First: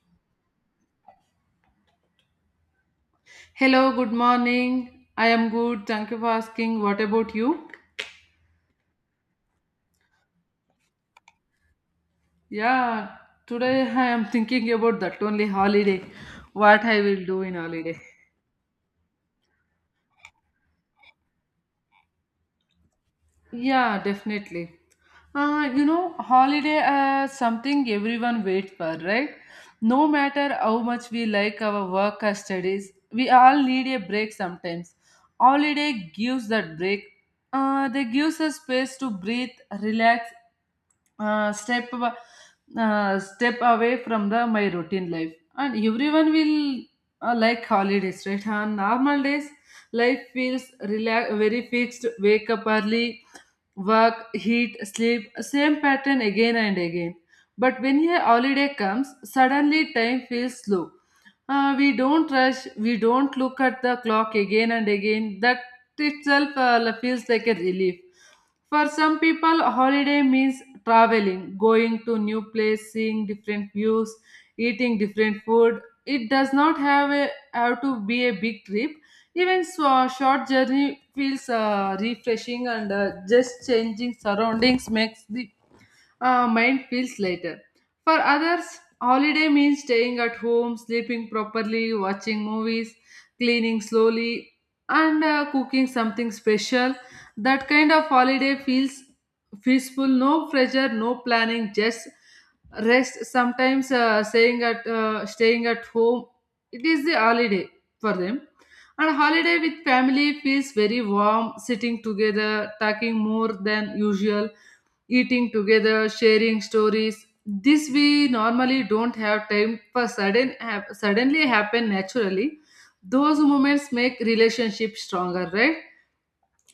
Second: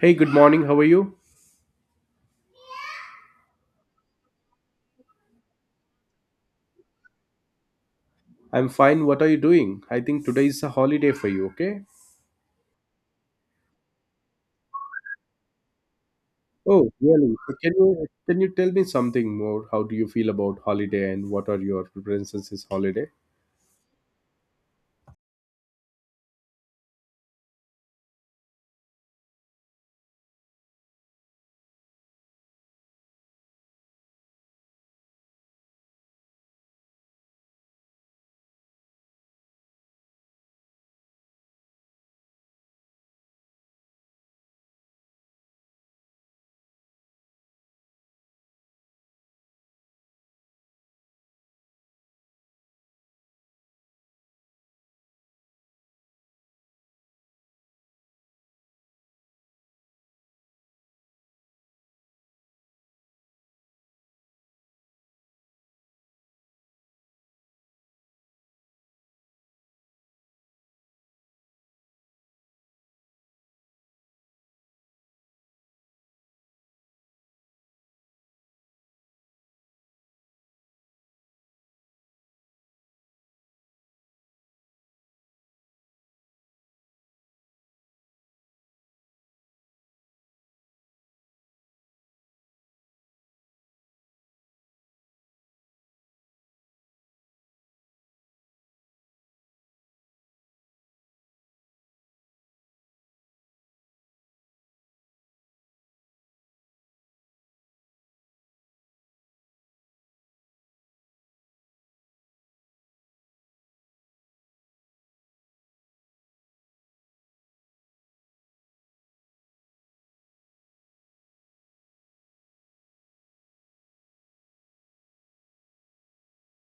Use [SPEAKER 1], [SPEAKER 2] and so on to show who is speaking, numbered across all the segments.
[SPEAKER 1] Hey, good morning. How are you?
[SPEAKER 2] Hello, good morning. I am good. Thank you for asking. What about you?
[SPEAKER 1] I'm fine. What are you doing? I think today is a holiday for you, okay?
[SPEAKER 2] Yeah, today I am thinking about that only holiday. What
[SPEAKER 1] Oh,
[SPEAKER 2] I will
[SPEAKER 1] really?
[SPEAKER 2] do
[SPEAKER 1] So
[SPEAKER 2] in
[SPEAKER 1] Can
[SPEAKER 2] holiday.
[SPEAKER 1] you can you tell me something more? How do you feel about holiday and what are your preferences this holiday?
[SPEAKER 2] Yeah, definitely. You know, holiday something everyone waits for, right? No matter how much we like our work or studies, we all need a break sometimes. Holiday gives that break. They gives us space to breathe, relax, uh, step ab- step away from the my routine life. And everyone will like holidays, right? On normal days, life feels relax, very fixed. Wake up early work, heat, sleep, same pattern again and again. But when a holiday comes, suddenly time feels slow. We don't rush, we don't look at the clock again and again. That itself feels like a relief. For some people, holiday means traveling, going to new place, seeing different views, eating different food. It does not have a have to be a big trip. Even so, a short journey feels refreshing, and just changing surroundings makes the mind feels lighter. For others, holiday means staying at home, sleeping properly, watching movies, cleaning slowly, and cooking something special. That kind of holiday feels peaceful, no pressure, no planning, just rest. Sometimes staying at home, it is the holiday for them. And holiday with family feels very warm, sitting together, talking more than usual eating together, sharing stories. This we normally don't have time for suddenly happen naturally. Those moments make relationships stronger, right?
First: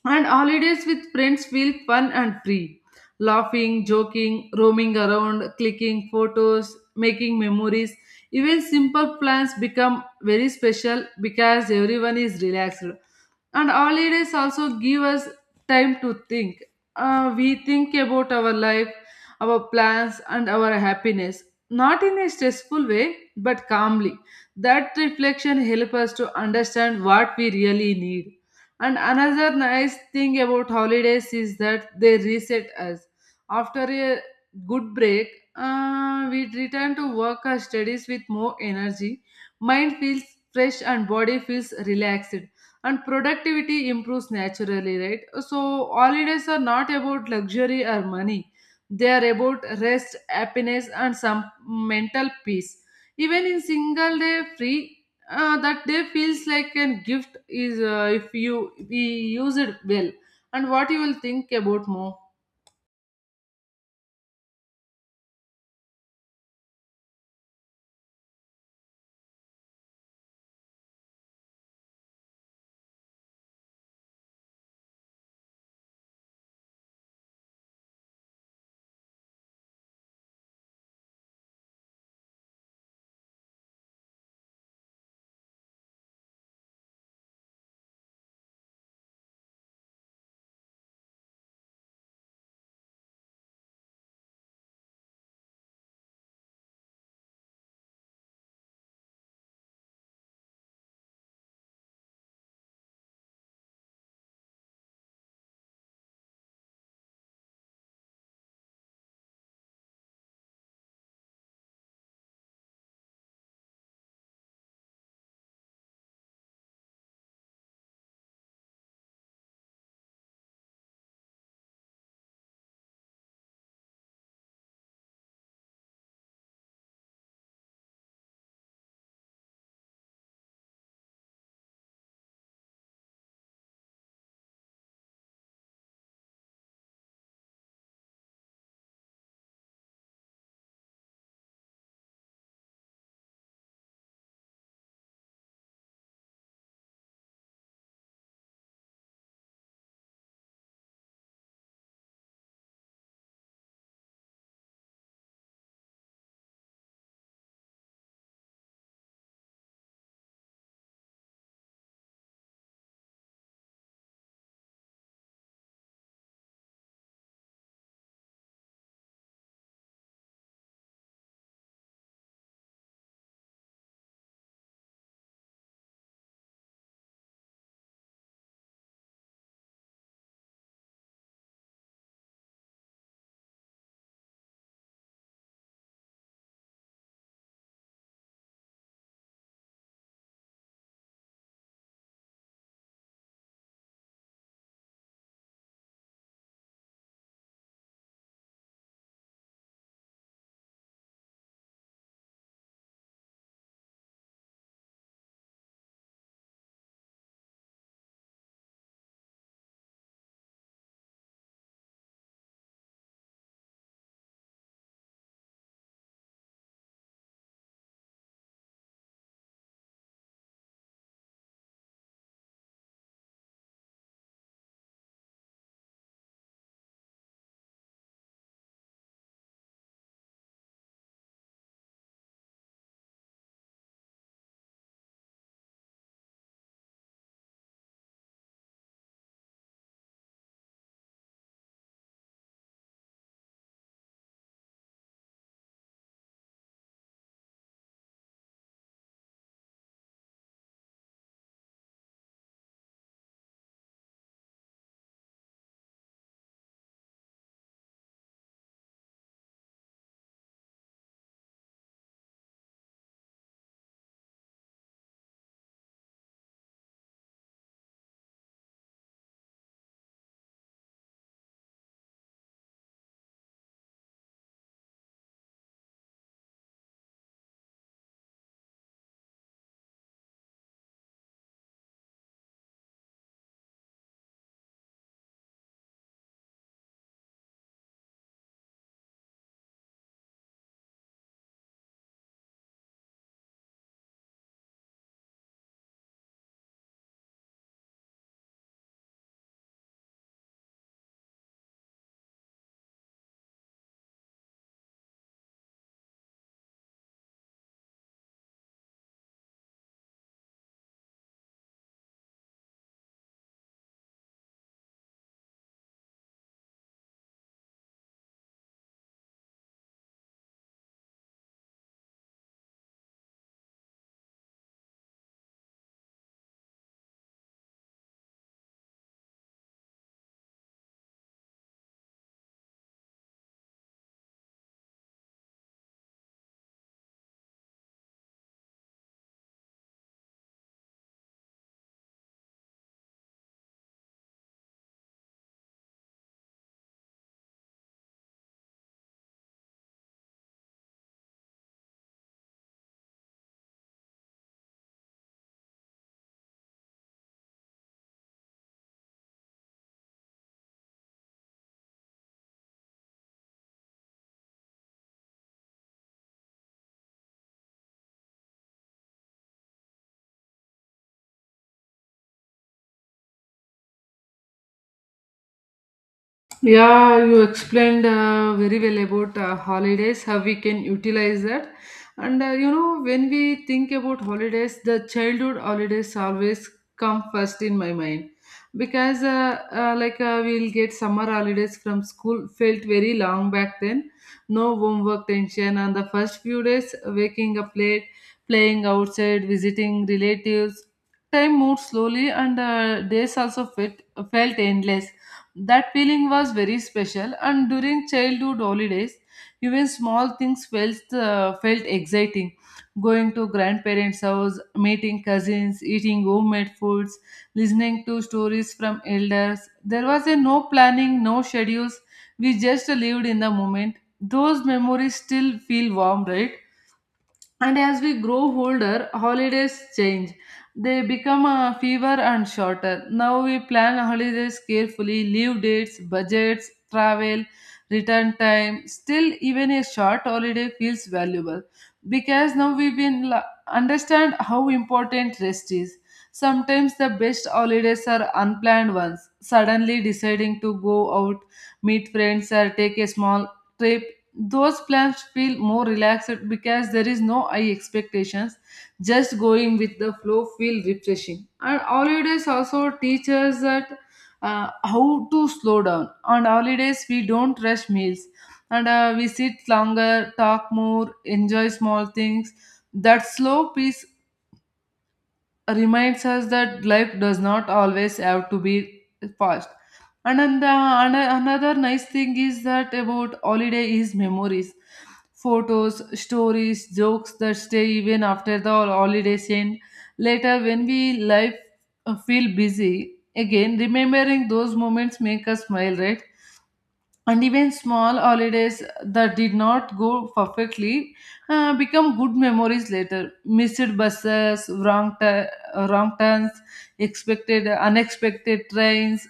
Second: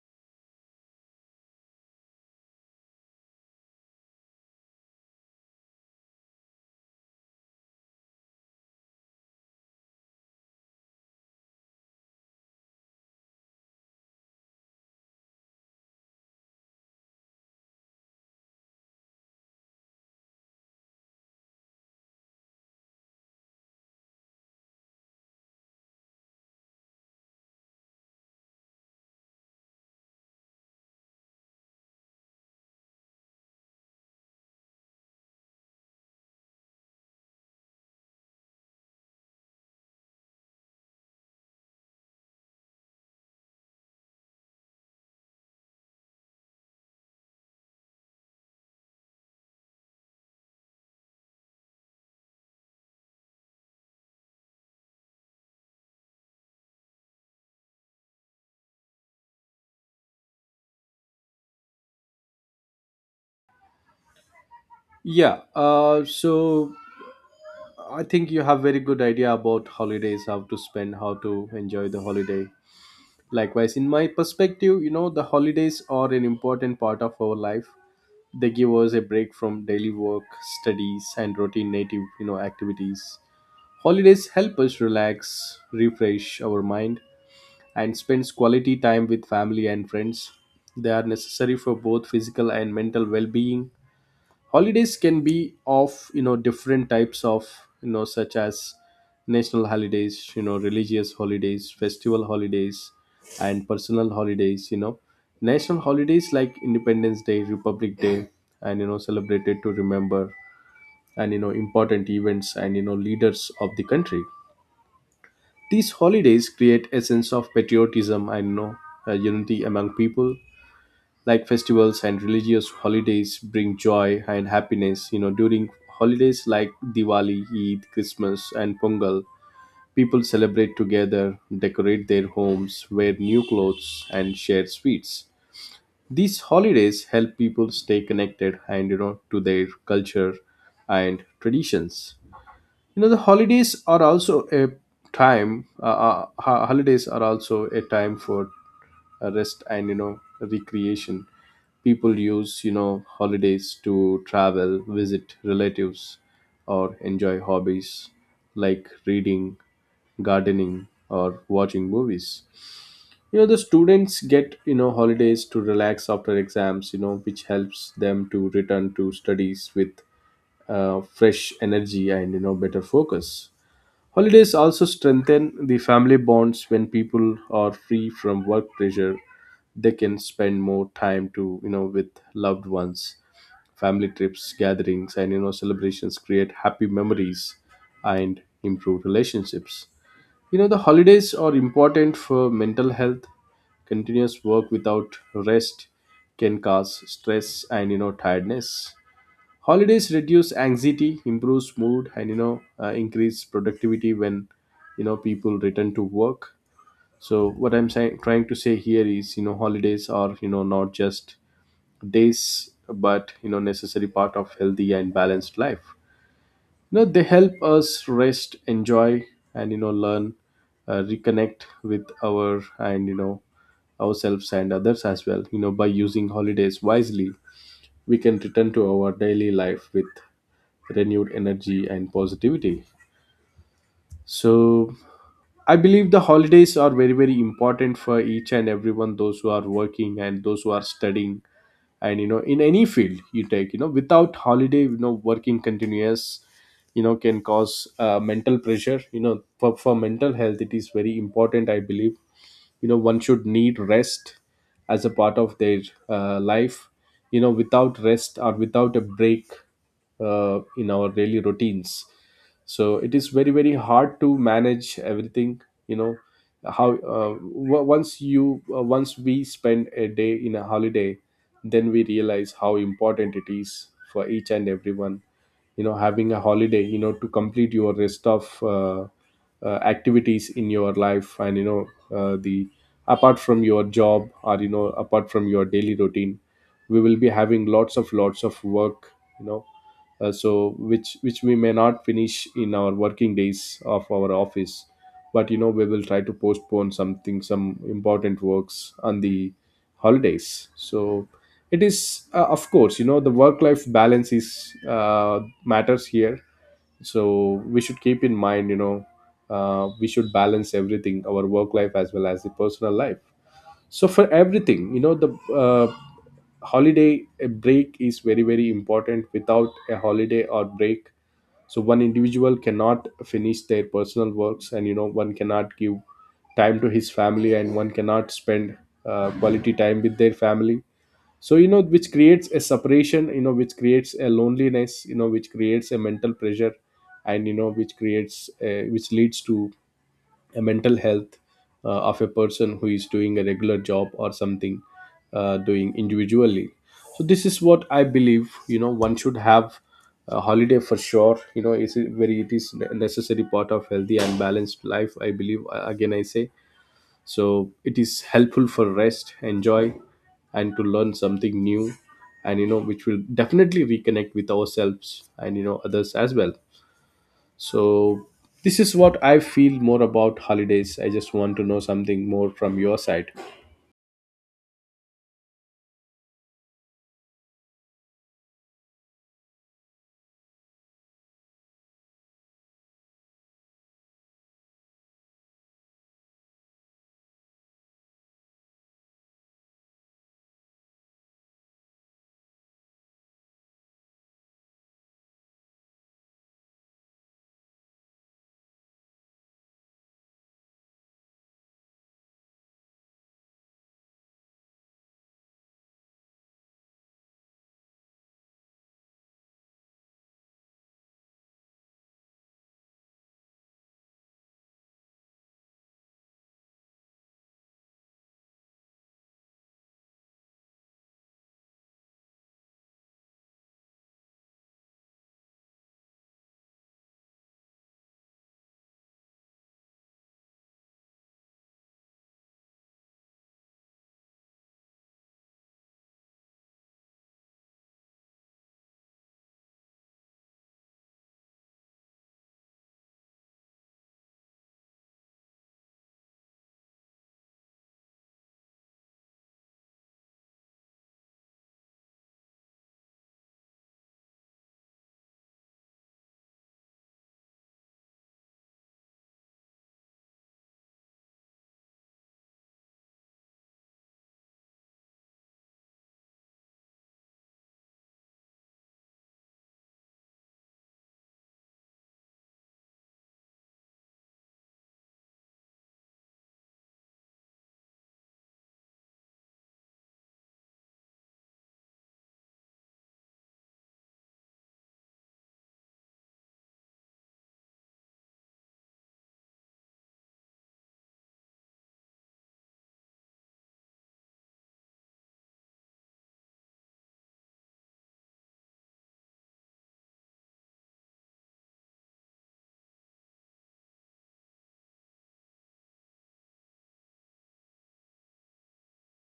[SPEAKER 2] And holidays with friends feel fun and free. Laughing, joking, roaming around, clicking photos, making memories. Even simple plans become very special because everyone is relaxed, and holidays also give us time to think. We think about our life, our plans and our happiness, not in a stressful way but calmly. That reflection helps us to understand what we really need. And another nice thing about holidays is that they reset us. After a good break, we return to work or studies with more energy. Mind feels fresh and body feels relaxed, and productivity improves naturally, right? So holidays are not about luxury or money, they are about rest, happiness and some mental peace. Even in single day free, that day feels like a gift is if you we use it well. And what you will think about more?
[SPEAKER 1] Yeah, so I think you have very good idea about holidays, how to spend, how to enjoy the holiday. Likewise, in my perspective, the holidays are an important part of our life. They give us a break from daily work, studies, and routine native, activities. Holidays help us relax, refresh our mind, and spend quality time with family and friends. They are necessary for both physical and mental well-being. Holidays can be of different types of such as national holidays, religious holidays, festival holidays, and personal holidays. National holidays like Independence Day, Republic Day, and celebrated to remember and important events and leaders of the country. These holidays create a sense of patriotism and, unity among people. Like festivals and religious holidays bring joy and happiness. During holidays like Diwali, Eid, Christmas, and Pongal, people celebrate together, decorate their homes, wear new clothes, and share sweets. These holidays help people stay connected and to their culture and traditions. The holidays are also a time holidays are also a time for rest and recreation. People use holidays to travel, visit relatives, or enjoy hobbies like reading, gardening, or watching movies. The students get holidays to relax after exams, which helps them to return to studies with fresh energy and better focus. Holidays also strengthen the family bonds when people are free from work pressure. They can spend more time to, with loved ones. Family trips, gatherings, and, celebrations create happy memories and improve relationships. The holidays are important for mental health. Continuous work without rest can cause stress and, tiredness. Holidays reduce anxiety, improves mood, and increase productivity when people return to work. So what I'm saying trying to say here is, holidays are, not just days but necessary part of healthy and balanced life. They help us rest, enjoy, and learn, reconnect with our and ourselves and others as well. By using holidays wisely, we can return to our daily life with renewed energy and positivity. So I believe the holidays are very very important for each and everyone, those who are working and those who are studying. And in any field you take, without holiday, working continuous, can cause mental pressure. For mental health it is very important, I believe. One should need rest as a part of their life. Without rest or without a break in our daily routines, so it is very very hard to manage everything. you know how once we spend a day in a holiday, then we realize how important it is for each and everyone. Having a holiday, to complete your rest of activities in your life, and you know the apart from your job, or apart from your daily routine, we will be having lots of work. you know so which we may not finish in our working days of our office, but we will try to postpone something, some important works on the holidays. So it is, of course, the work life balance is, matters here. So we should keep in mind, we should balance everything, our work life as well as the personal life. So for everything, the uh, holiday a break is very very important. Without a holiday or break, so one individual cannot finish their personal works, and one cannot give time to his family, and one cannot spend quality time with their family. So which creates a separation, which creates a loneliness, which creates a mental pressure, and which creates a, which leads to a mental health of a person who is doing a regular job, or something doing individually. So this is what I believe, one should have a holiday for sure. It is a necessary part of healthy and balanced life, I believe. Again, I say, so it is helpful for rest, enjoy, and to learn something new, and which will definitely reconnect with ourselves and others as well. So this is what I feel more about holidays. I just want to know something more from your side.
[SPEAKER 2] Yeah, you explained very well about holidays, how we can utilize that. And you know, when we think about holidays, the childhood holidays always come first in my mind because, we'll get summer holidays from school, felt very long back then. No homework tension, and the first few days, waking up late, playing outside, visiting relatives. Time moved slowly, and days also felt endless. That feeling was very special, and during childhood holidays, even small things felt exciting. Going to grandparents' house, meeting cousins, eating homemade foods, listening to stories from elders. There was a no planning, no schedules. We just lived in the moment. Those memories still feel warm, right? And as we grow older, holidays change. They become fewer and shorter. Now we plan holidays carefully, leave dates, budgets, travel, return time. Still, even a short holiday feels valuable because now understand how important rest is. Sometimes the best holidays are unplanned ones. Suddenly deciding to go out, meet friends, or take a small trip. Those plans feel more relaxed because there is no high expectations. Just going with the flow feel refreshing. And holidays also teach us that how to slow down. On holidays we don't rush meals, and we sit longer, talk more, enjoy small things. That slow pace reminds us that life does not always have to be fast. And then another nice thing is that about holiday is memories, photos, stories, jokes that stay even after the holidays end. Later, when we life feel busy again, remembering those moments make us smile, right? And even small holidays that did not go perfectly become good memories later. Missed buses, wrong turns, expected unexpected trains,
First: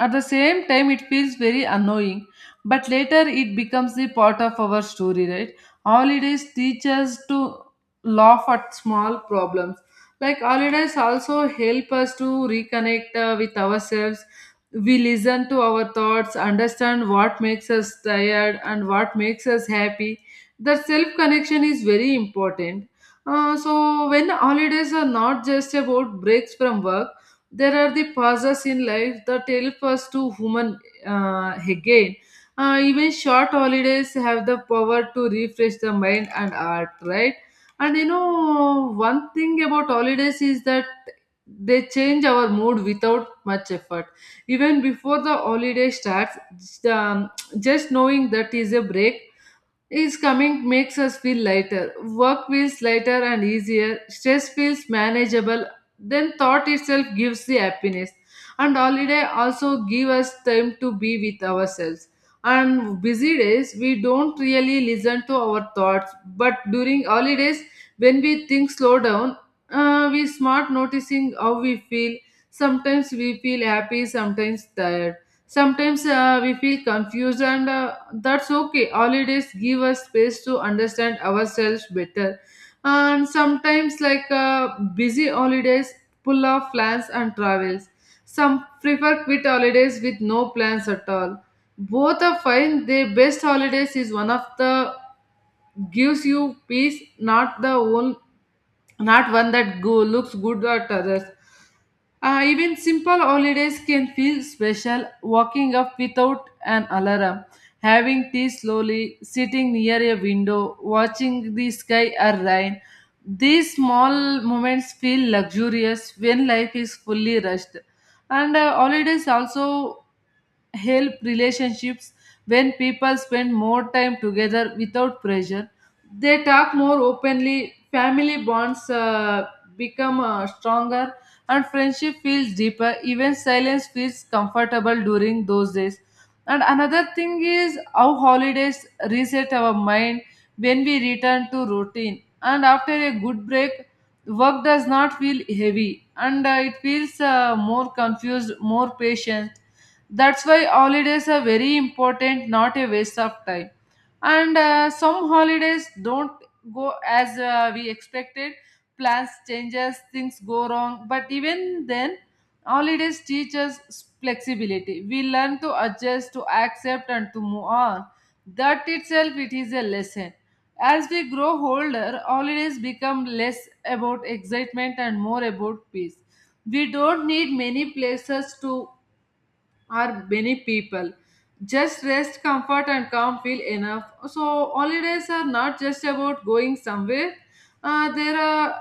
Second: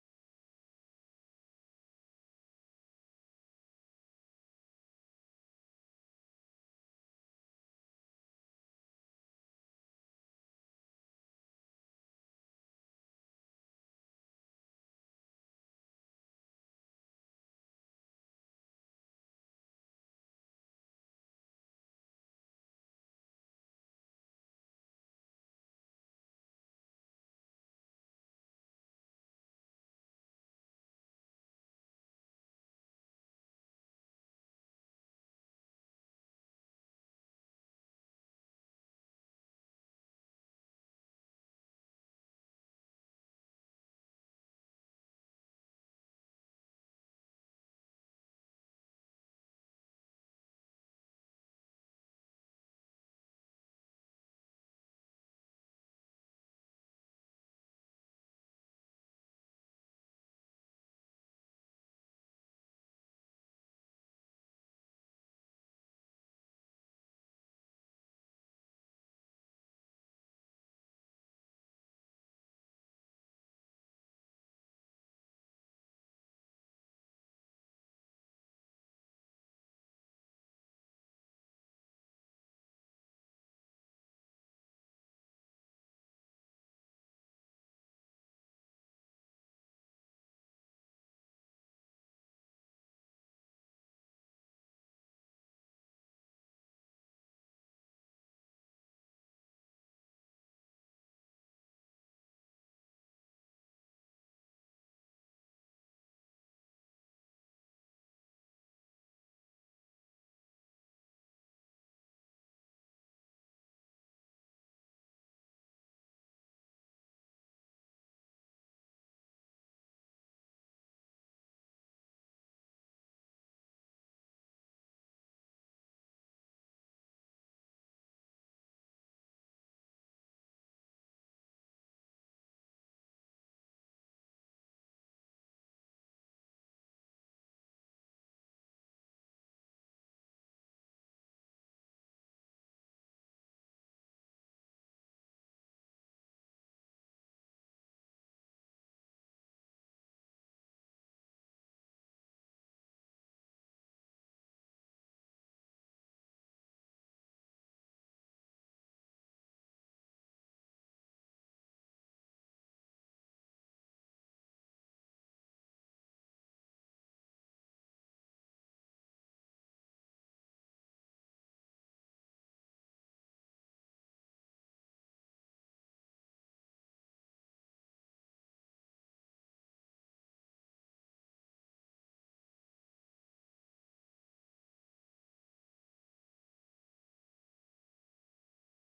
[SPEAKER 2] at the same time, it feels very annoying, but later it becomes the part of our story, right? Holidays teach us to laugh at small problems. Like holidays also help us to reconnect with ourselves. We listen to our thoughts, understand what makes us tired and what makes us happy. The self connection is very important. So when holidays are not just about breaks from work, there are the pauses in life that help us to human again. Even short holidays have the power to refresh the mind and heart, right? And you know, one thing about holidays is that they change our mood without much effort. Even before the holiday starts, just knowing that is a break is coming makes us feel lighter. Work feels lighter and easier. Stress feels manageable. Then thought itself gives the happiness. And holiday also give us time to be with ourselves. And busy days we don't really listen to our thoughts. But during holidays, when we think slow down, we smart noticing how we feel. Sometimes we feel happy, sometimes tired. Sometimes we feel confused, and that's okay. Holidays give us space to understand ourselves better. And sometimes, busy holidays, full of plans and travels. Some prefer quit holidays with no plans at all. Both are fine. The best holidays is one of the gives you peace, not the one, not one that go, looks good at others. Even simple holidays can feel special. Walking up without an alarm, having tea slowly, sitting near a window, watching the sky or rain. These small moments feel luxurious when life is fully rushed. And holidays also help relationships. When people spend more time together without pressure, they talk more openly, family bonds become stronger, and friendship feels deeper. Even silence feels comfortable during those days. And another thing is how holidays reset our mind when we return to routine. And after a good break, work does not feel heavy, and it feels more confused, more patient. That's why holidays are very important, not a waste of time. And some holidays don't go as we expected. Plans changes, things go wrong. But even then, holidays teach us flexibility. We learn to adjust, to accept, and to move on. That itself it is a lesson. As we grow older, holidays become less about excitement and more about peace. We don't need many places to are many people. Just rest, comfort, and calm feel enough. So holidays are not just about going somewhere. There are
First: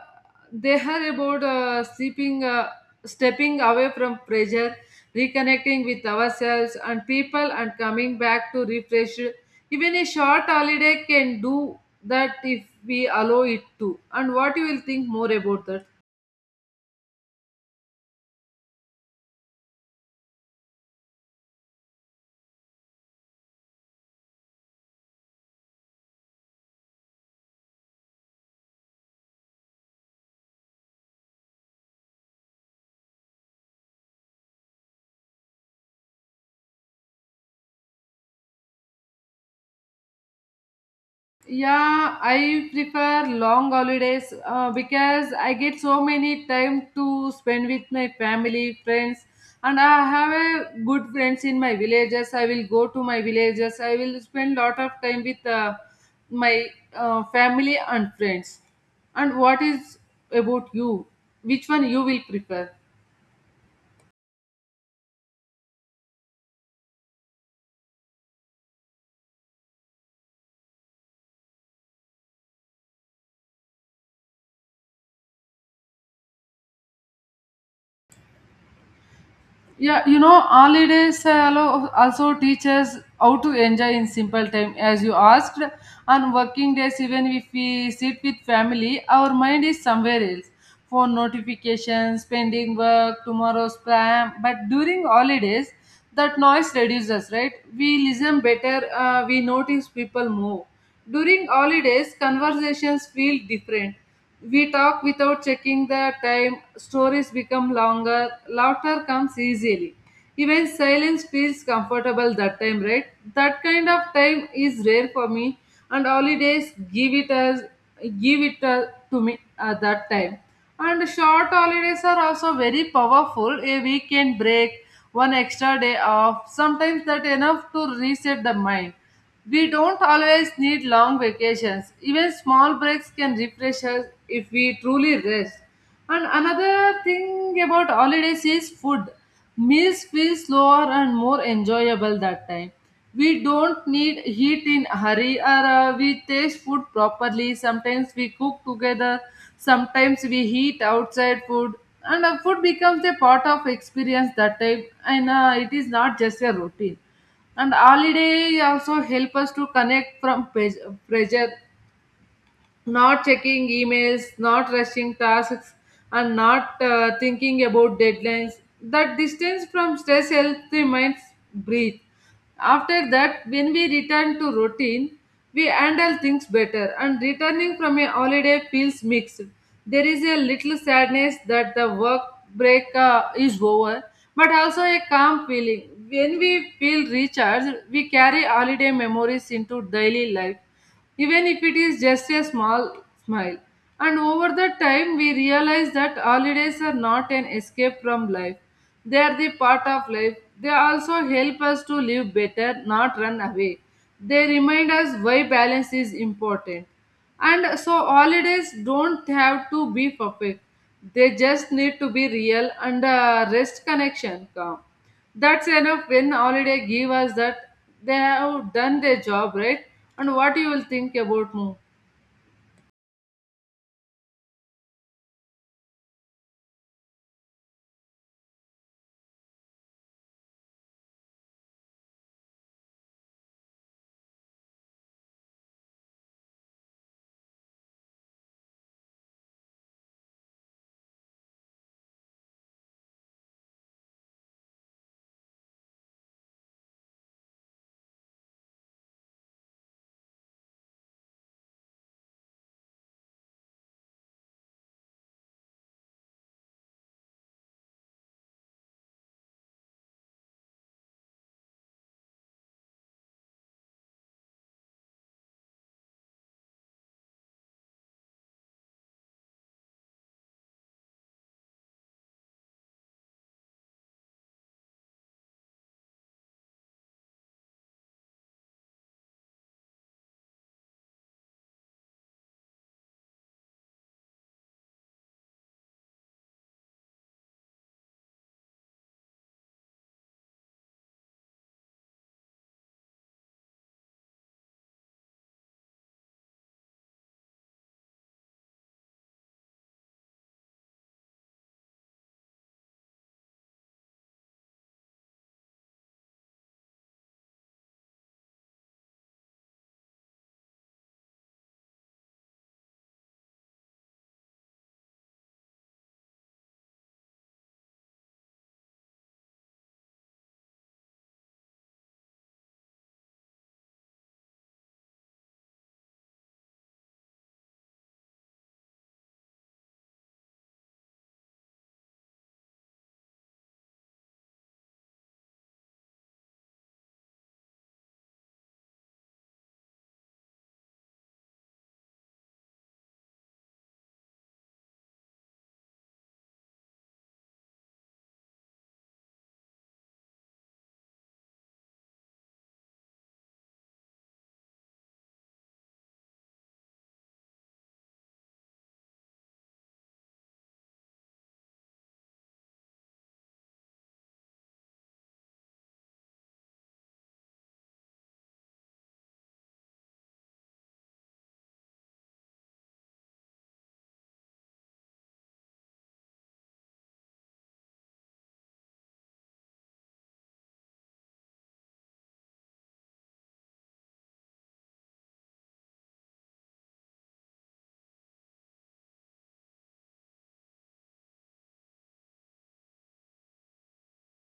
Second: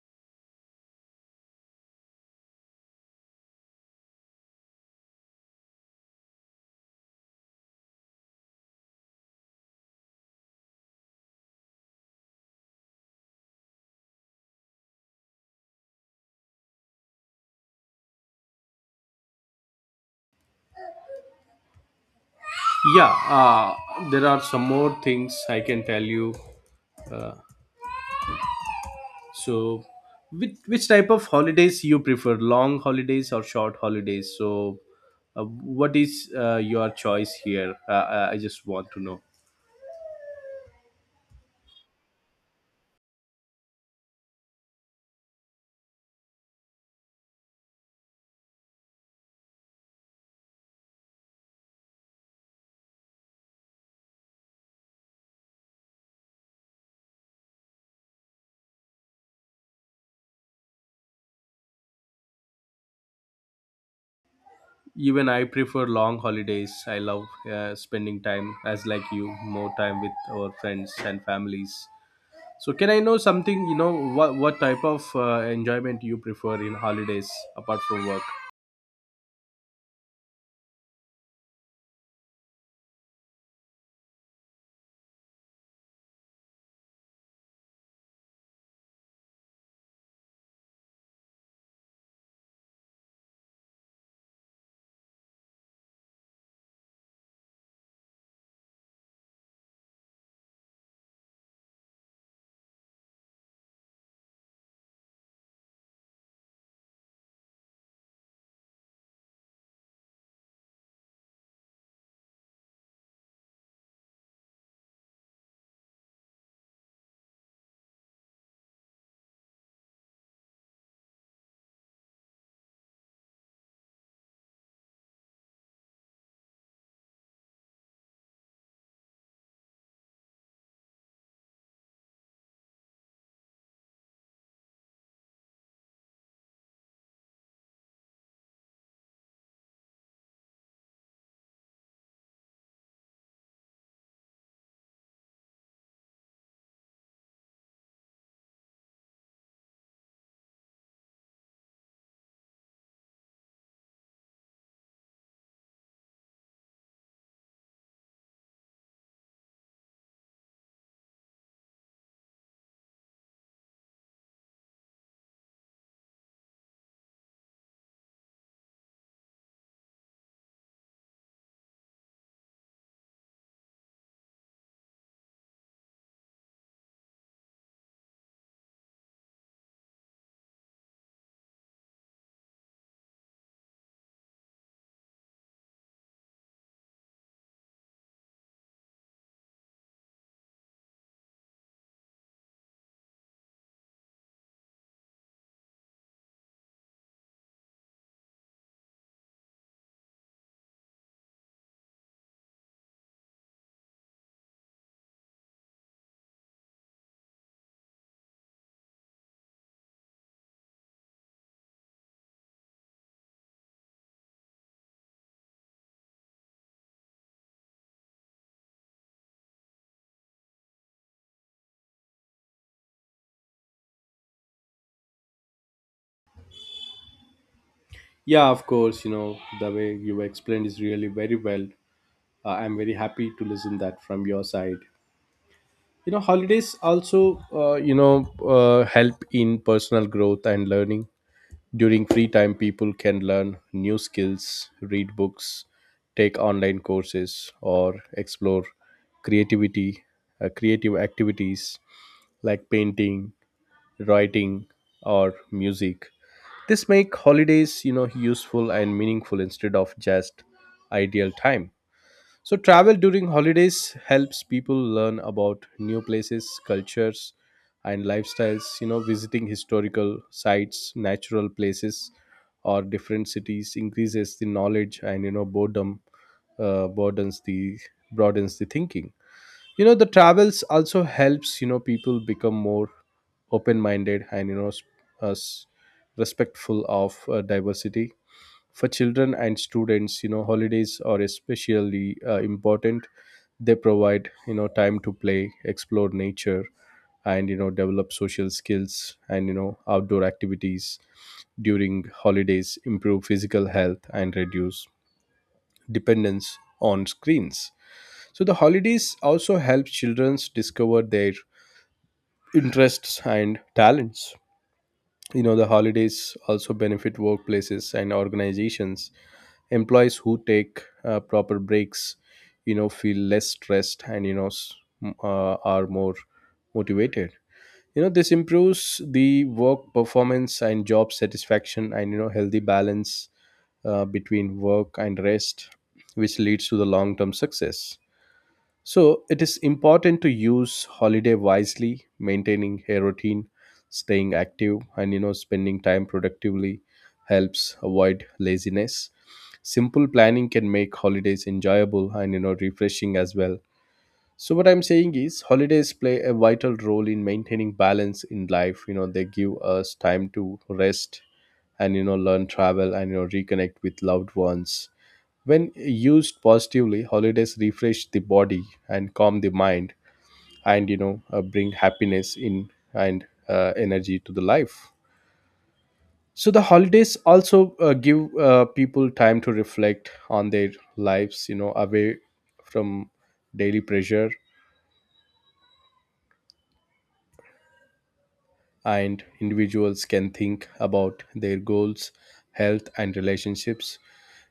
[SPEAKER 2] They are about sleeping, stepping away from pressure, reconnecting with ourselves and people, and coming back to refresh. Even a short holiday can do that if we allow it to. And what you will think more about that?
[SPEAKER 1] Yeah, there are some more things I can tell you. So, which type of holidays you prefer, long holidays or short holidays? So, what is your choice here? I just want to know.
[SPEAKER 2] Yeah, I prefer long holidays because I get so many time to spend with my family, friends, and I have a good friends in my villages. I will go to my villages. I will spend lot of time with my family and friends. And what is about you? Which one you will prefer?
[SPEAKER 1] Even I prefer long holidays. I love spending time, as like you, more time with our friends and families. So, can I know something? What type of enjoyment you prefer in holidays apart from work?
[SPEAKER 2] Yeah, you know, holidays also teach us how to enjoy in simple time. As you asked, on working days, even if we sit with family, our mind is somewhere else. Phone notifications, pending work, tomorrow's plan. But during holidays, that noise reduces, right? We listen better, we notice people more. During holidays, conversations feel different. We talk without checking the time, stories become longer, laughter comes easily. Even silence feels comfortable that time, right? That kind of time is rare for me, and holidays give it to me at that time. And short holidays are also very powerful. A weekend break, one extra day off, sometimes that enough to reset the mind. We don't always need long vacations. Even small breaks can refresh us if we truly rest. And another thing about holidays is food. Meals feel slower and more enjoyable that time. We don't need heat in a hurry or we taste food properly. Sometimes we cook together. Sometimes we eat outside food. And food becomes a part of experience that time. And it is not just a routine. And holiday also help us to connect from pressure, not checking emails, not rushing tasks, and not thinking about deadlines. That distance from stress helps the mind breathe. After that, when we return to routine, we handle things better, and returning from a holiday feels mixed. There is a little sadness that the work break is over, but also a calm feeling. When we feel recharged, we carry holiday memories into daily life even if it is just a small smile. And over the time, we realize that holidays are not an escape from life, they are the part of life. They also help us to live better, not run away. They remind us why balance is important. And so holidays don't have to be perfect. They just need to be real and rest connection come. That's enough when holiday give us that they have done their job, right? And what you will think about more?
[SPEAKER 1] Yeah, of course. The way you explained is really very well. I'm very happy to listen that from your side. Holidays also, help in personal growth and learning. During free time, people can learn new skills, read books, take online courses, or explore creativity, creative activities like painting, writing, or music. This make holidays, useful and meaningful instead of just ideal time. So, travel during holidays helps people learn about new places, cultures, and lifestyles. Visiting historical sites, natural places, or different cities increases the knowledge, and, boredom broadens the thinking. The travels also helps, people become more open minded, and uh, s- respectful of diversity. For children and students, holidays are especially important. They provide, time to play, explore nature, and develop social skills, and outdoor activities during holidays improve physical health and reduce dependence on screens. So the holidays also help children discover their interests and talents. The holidays also benefit workplaces and organizations. Employees who take proper breaks, feel less stressed, and, are more motivated. This improves the work performance and job satisfaction, and, healthy balance between work and rest, which leads to the long term success. So it is important to use holiday wisely. Maintaining a routine, staying active, and spending time productively helps avoid laziness. Simple planning can make holidays enjoyable and refreshing as well. So what I'm saying is, holidays play a vital role in maintaining balance in life. They give us time to rest, and learn, travel, and reconnect with loved ones. When used positively, holidays refresh the body and calm the mind, and bring happiness in, and energy to the life. So the holidays also give people time to reflect on their lives, away from daily pressure, and individuals can think about their goals, health, and relationships.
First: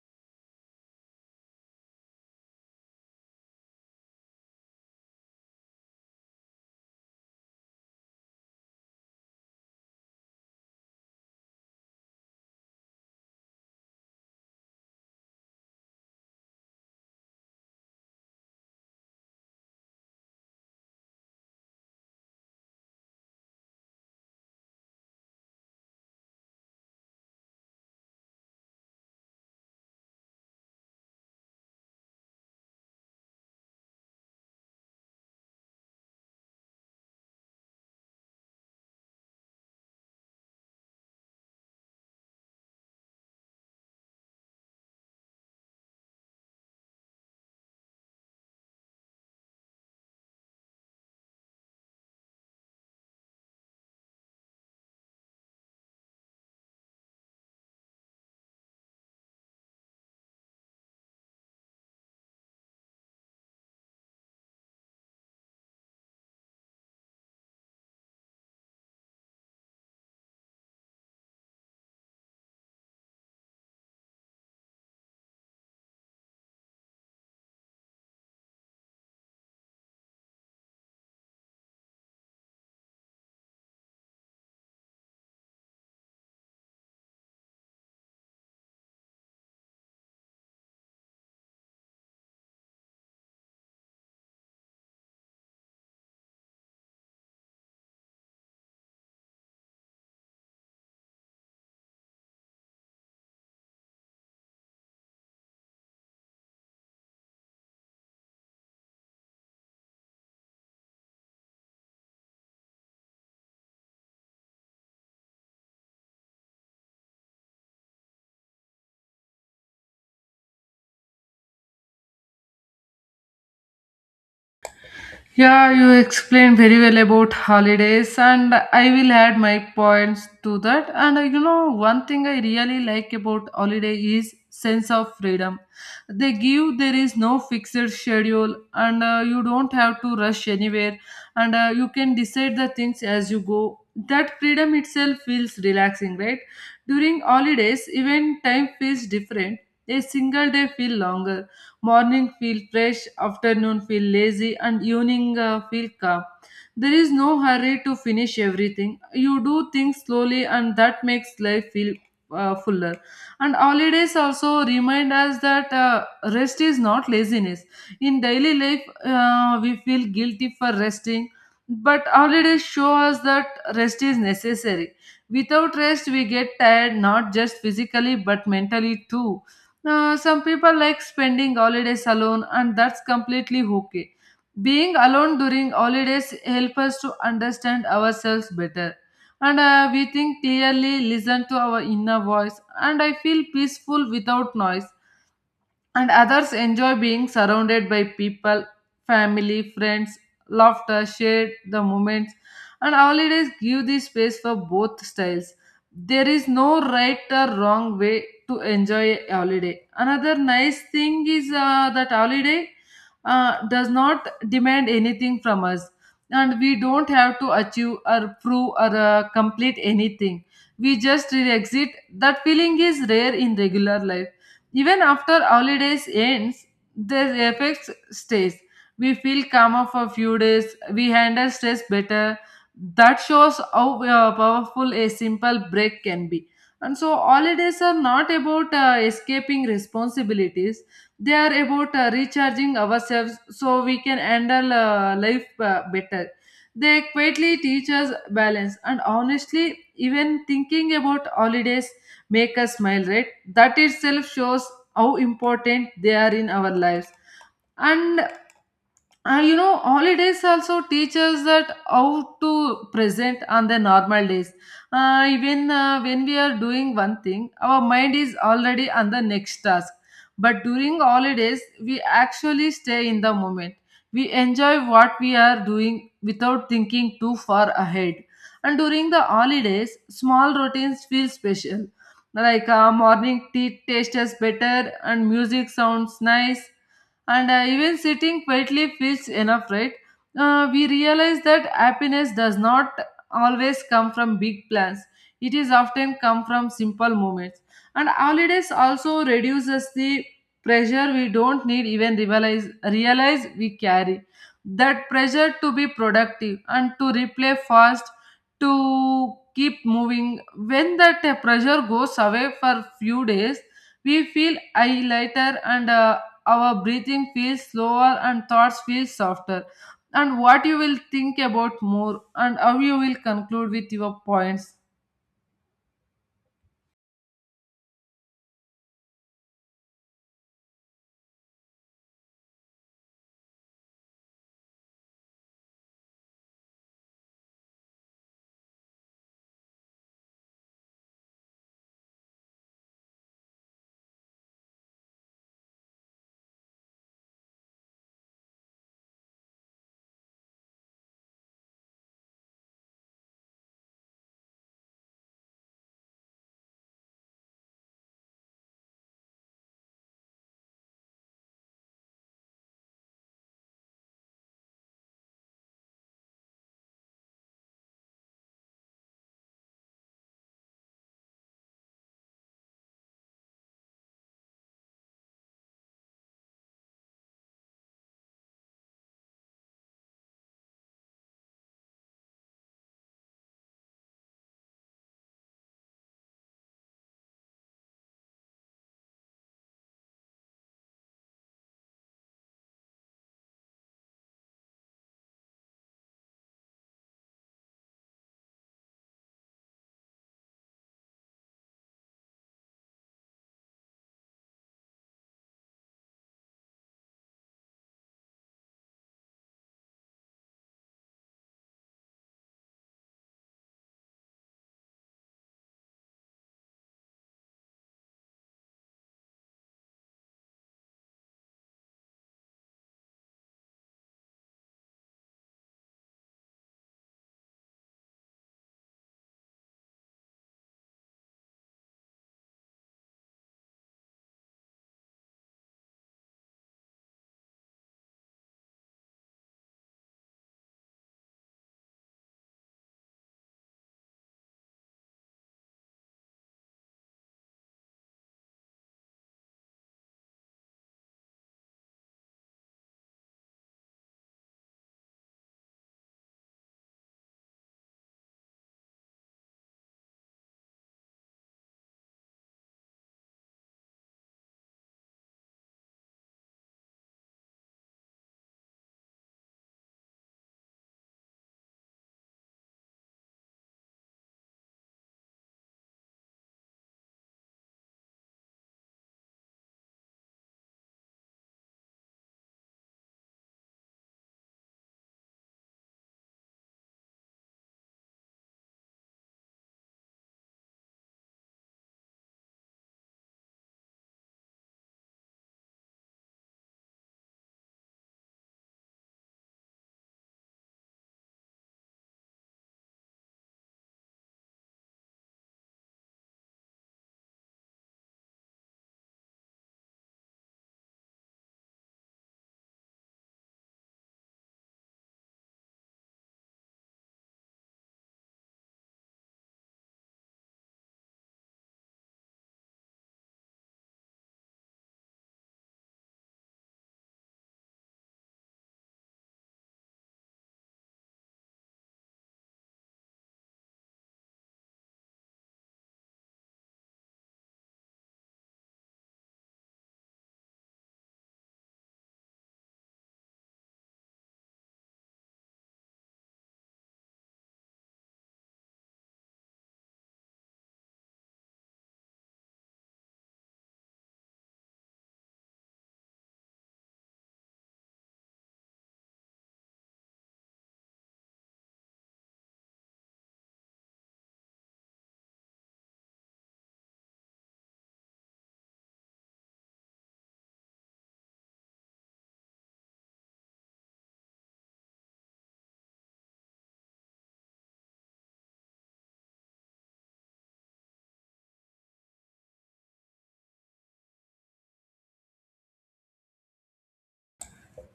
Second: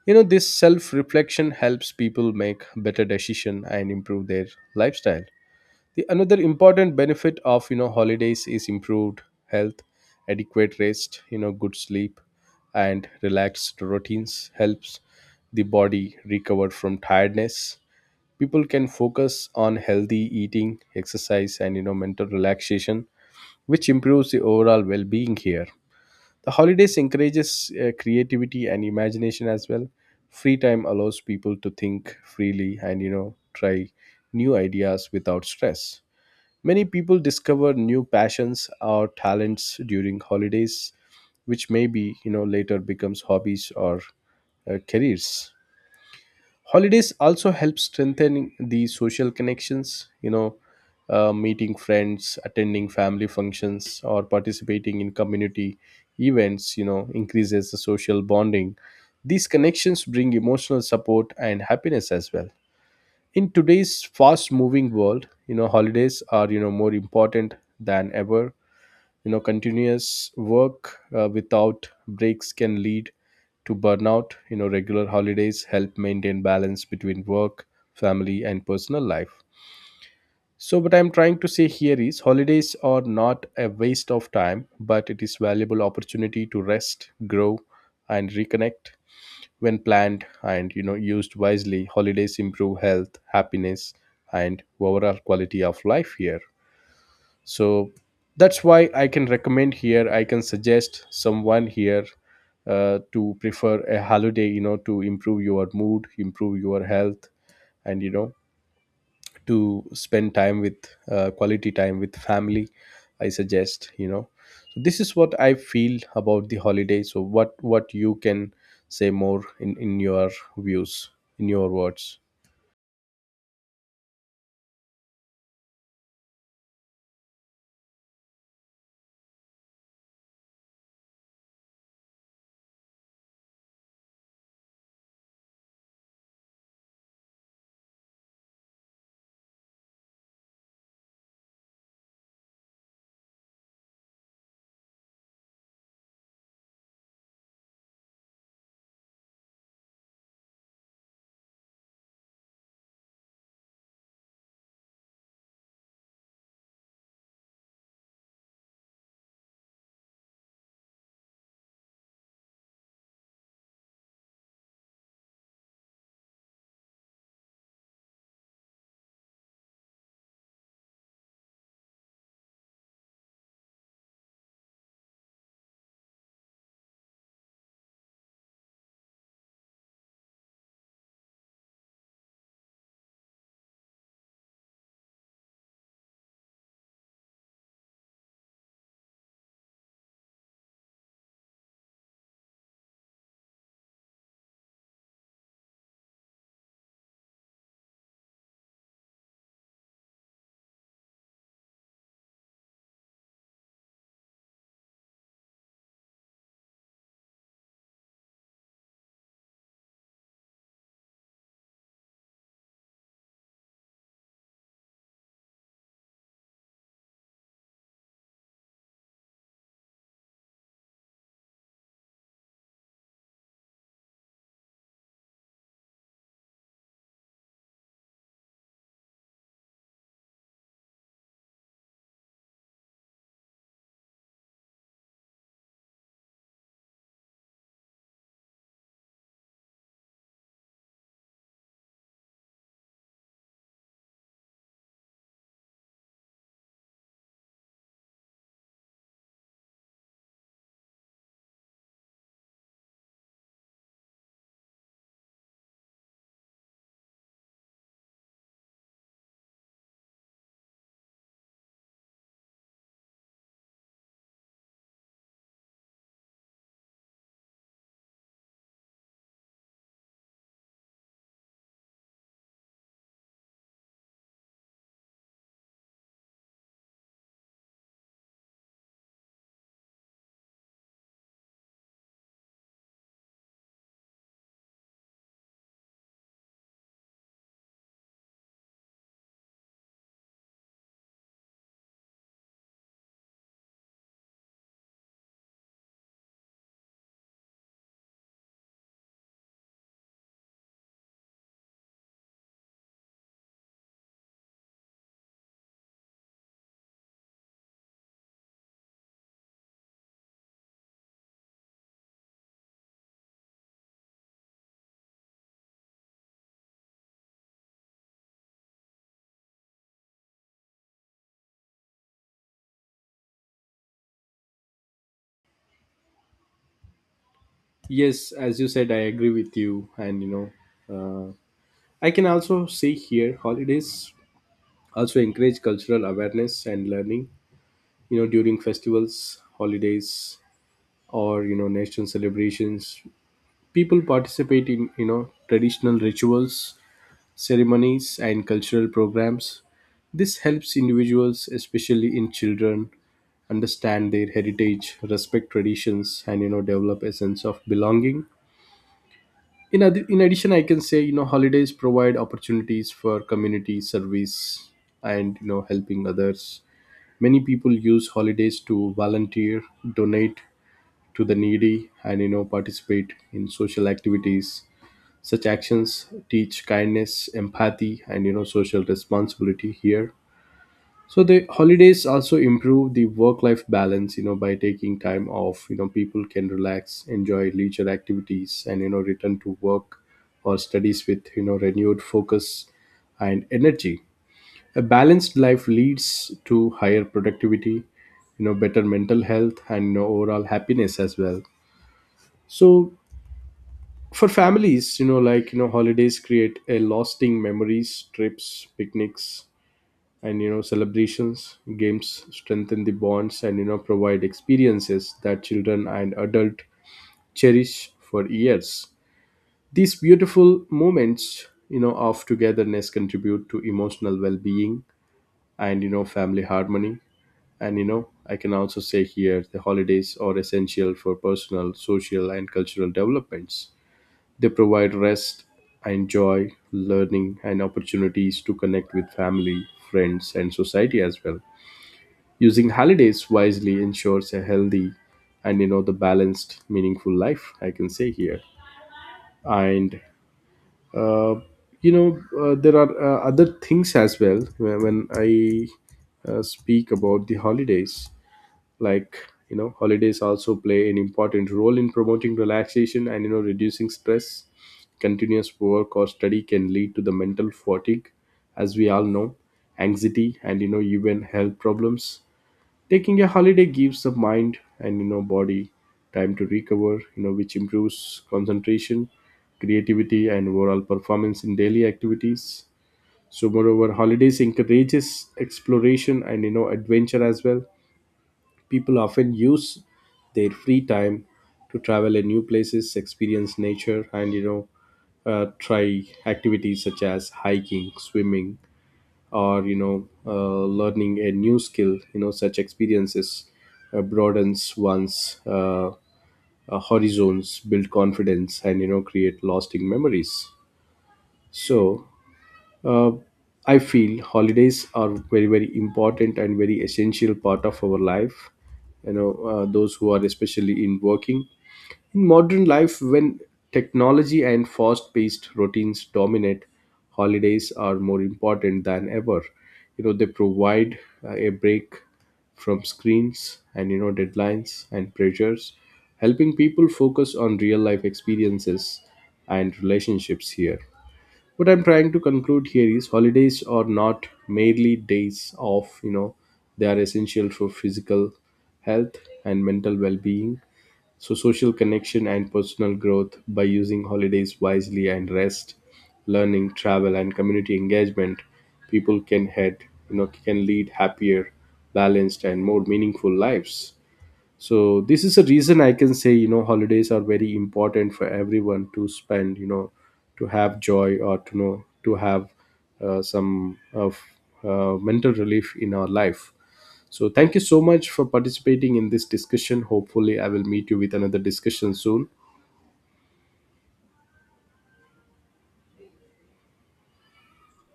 [SPEAKER 1] This self reflection helps people make better decision and improve their lifestyle. The another important benefit of holidays is improved health. Adequate rest, good sleep, and relaxed routines helps the body recover from tiredness. People can focus on healthy eating, exercise, and mental relaxation, which improves the overall well-being here. The holidays encourages creativity and imagination as well. Free time allows people to think freely and try new ideas without stress. Many people discover new passions or talents during holidays, which maybe later becomes hobbies or careers. Holidays also help strengthen the social connections. Meeting friends, attending family functions, or participating in community events, increases the social bonding. These connections bring emotional support and happiness as well. In today's fast moving world, holidays are more important than ever. Continuous work without breaks can lead to burnout. Regular holidays help maintain balance between work, family and personal life. So what I'm trying to say here is holidays are not a waste of time, but it is valuable opportunity to rest, grow and reconnect. When planned and used wisely, holidays improve health, happiness and overall quality of life here. So that's why I can recommend here, I can suggest someone here to prefer a holiday, to improve your mood, improve your health, and to spend time with quality time with family. I suggest, so this is what I feel about the holiday. So what you can say more in your views, in your words.
[SPEAKER 2] Yeah, you explained very well about holidays, and I will add my points to that. One thing I really like about holiday is sense of freedom. They give there is no fixed schedule, and you don't have to rush anywhere, and you can decide the things as you go. That freedom itself feels relaxing, right? During holidays, even time feels different. A single day feel longer. Morning feel fresh, afternoon feel lazy, and evening feel calm. There is no hurry to finish everything. You do things slowly, and that makes life feel fuller. And holidays also remind us that rest is not laziness. In daily life, we feel guilty for resting, but holidays show us that rest is necessary. Without rest, we get tired not just physically but mentally too. Some people like spending holidays alone, and that's completely okay. Being alone during holidays helps us to understand ourselves better, and we think clearly, listen to our inner voice, and I feel peaceful without noise. And others enjoy being surrounded by people, family, friends, laughter, shared the moments, and holidays give the space for both styles. There is no right or wrong way to enjoy a holiday. Another nice thing is that holiday does not demand anything from us, and we don't have to achieve or prove or complete anything. We just exit. That feeling is rare in regular life even after holidays ends, the effects stays. We feel calmer for a few days. We handle stress better. That shows how powerful a simple break can be. And so holidays are not about escaping responsibilities. They are about recharging ourselves so we can handle life better. They quietly teach us balance. And honestly, even thinking about holidays make us smile, right? That itself shows how important they are in our lives. and Holidays also teach us that how to present on the normal days. Even when we are doing one thing, our mind is already on the next task. But during holidays, we actually stay in the moment. We enjoy what we are doing without thinking too far ahead. And during the holidays, small routines feel special. Like morning tea tastes better and music sounds nice and even sitting quietly feels enough, right? We realize that happiness does not always come from big plans, it is often come from simple moments. And holidays also reduces the pressure we don't need even realize we carry, that pressure to be productive and to replay fast, to keep moving. When that pressure goes away for few days, we feel I lighter, and our breathing feels slower and thoughts feel softer. And what you will think about more, and how you will conclude with your points?
[SPEAKER 1] Yes, as you said, I agree with you. And uh, I can also see here holidays also encourage cultural awareness and learning. You know, during festivals, holidays, or national celebrations, people participate in traditional rituals, ceremonies, and cultural programs. This helps individuals, especially in children, understand their heritage, respect traditions, and develop a sense of belonging. In addition, I can say holidays provide opportunities for community service and helping others. Many people use holidays to volunteer, donate to the needy, and participate in social activities. Such actions teach kindness, empathy, and social responsibility here. So the holidays also improve the work-life balance. You know, by taking time off, people can relax, enjoy leisure activities, and return to work or studies with renewed focus and energy. A balanced life leads to higher productivity, better mental health and overall happiness as well. So for families, holidays create a lasting memories, trips, picnics and celebrations, games strengthen the bonds and provide experiences that children and adult cherish for years. These beautiful moments of togetherness contribute to emotional well-being and family harmony. And I can also say here the holidays are essential for personal, social and cultural developments. They provide rest and joy, learning, and opportunities to connect with family, friends, and society as well. Using holidays wisely ensures a healthy and the balanced, meaningful life, I can say here. And uh, you know there are other things as well. When I speak about the holidays, like holidays also play an important role in promoting relaxation and reducing stress. Continuous work or study can lead to the mental fatigue, as we all know, anxiety and even health problems. Taking a holiday gives the mind and body time to recover, which improves concentration, creativity and overall performance in daily activities. So moreover, holidays encourages exploration and adventure as well. People often use their free time to travel in new places, experience nature, and try activities such as hiking, swimming, or learning a new skill. You know, such experiences broadens one's horizons, build confidence, and create lasting memories. So, uh, I feel holidays are very, very important and very essential part of our life. You know, those who are especially in working in modern life, when technology and fast-paced routines dominate, holidays are more important than ever. You know, they provide a break from screens and deadlines and pressures, helping people focus on real-life experiences and relationships here. What I'm trying to conclude here is holidays are not merely days off. They are essential for physical health and mental well-being, so social connection and personal growth. By using holidays wisely and rest, learning, travel and community engagement, people can head, can lead happier, balanced and more meaningful lives. So this is a reason I can say, holidays are very important for everyone to spend, to have joy, or to know to have some of mental relief in our life. So thank you so much for participating in this discussion. Hopefully I will meet you with another discussion soon.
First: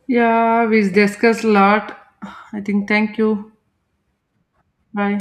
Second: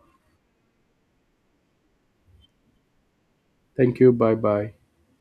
[SPEAKER 2] Yeah, we discussed a lot. I think thank you.
[SPEAKER 1] Thank you. Bye bye.
[SPEAKER 2] Bye.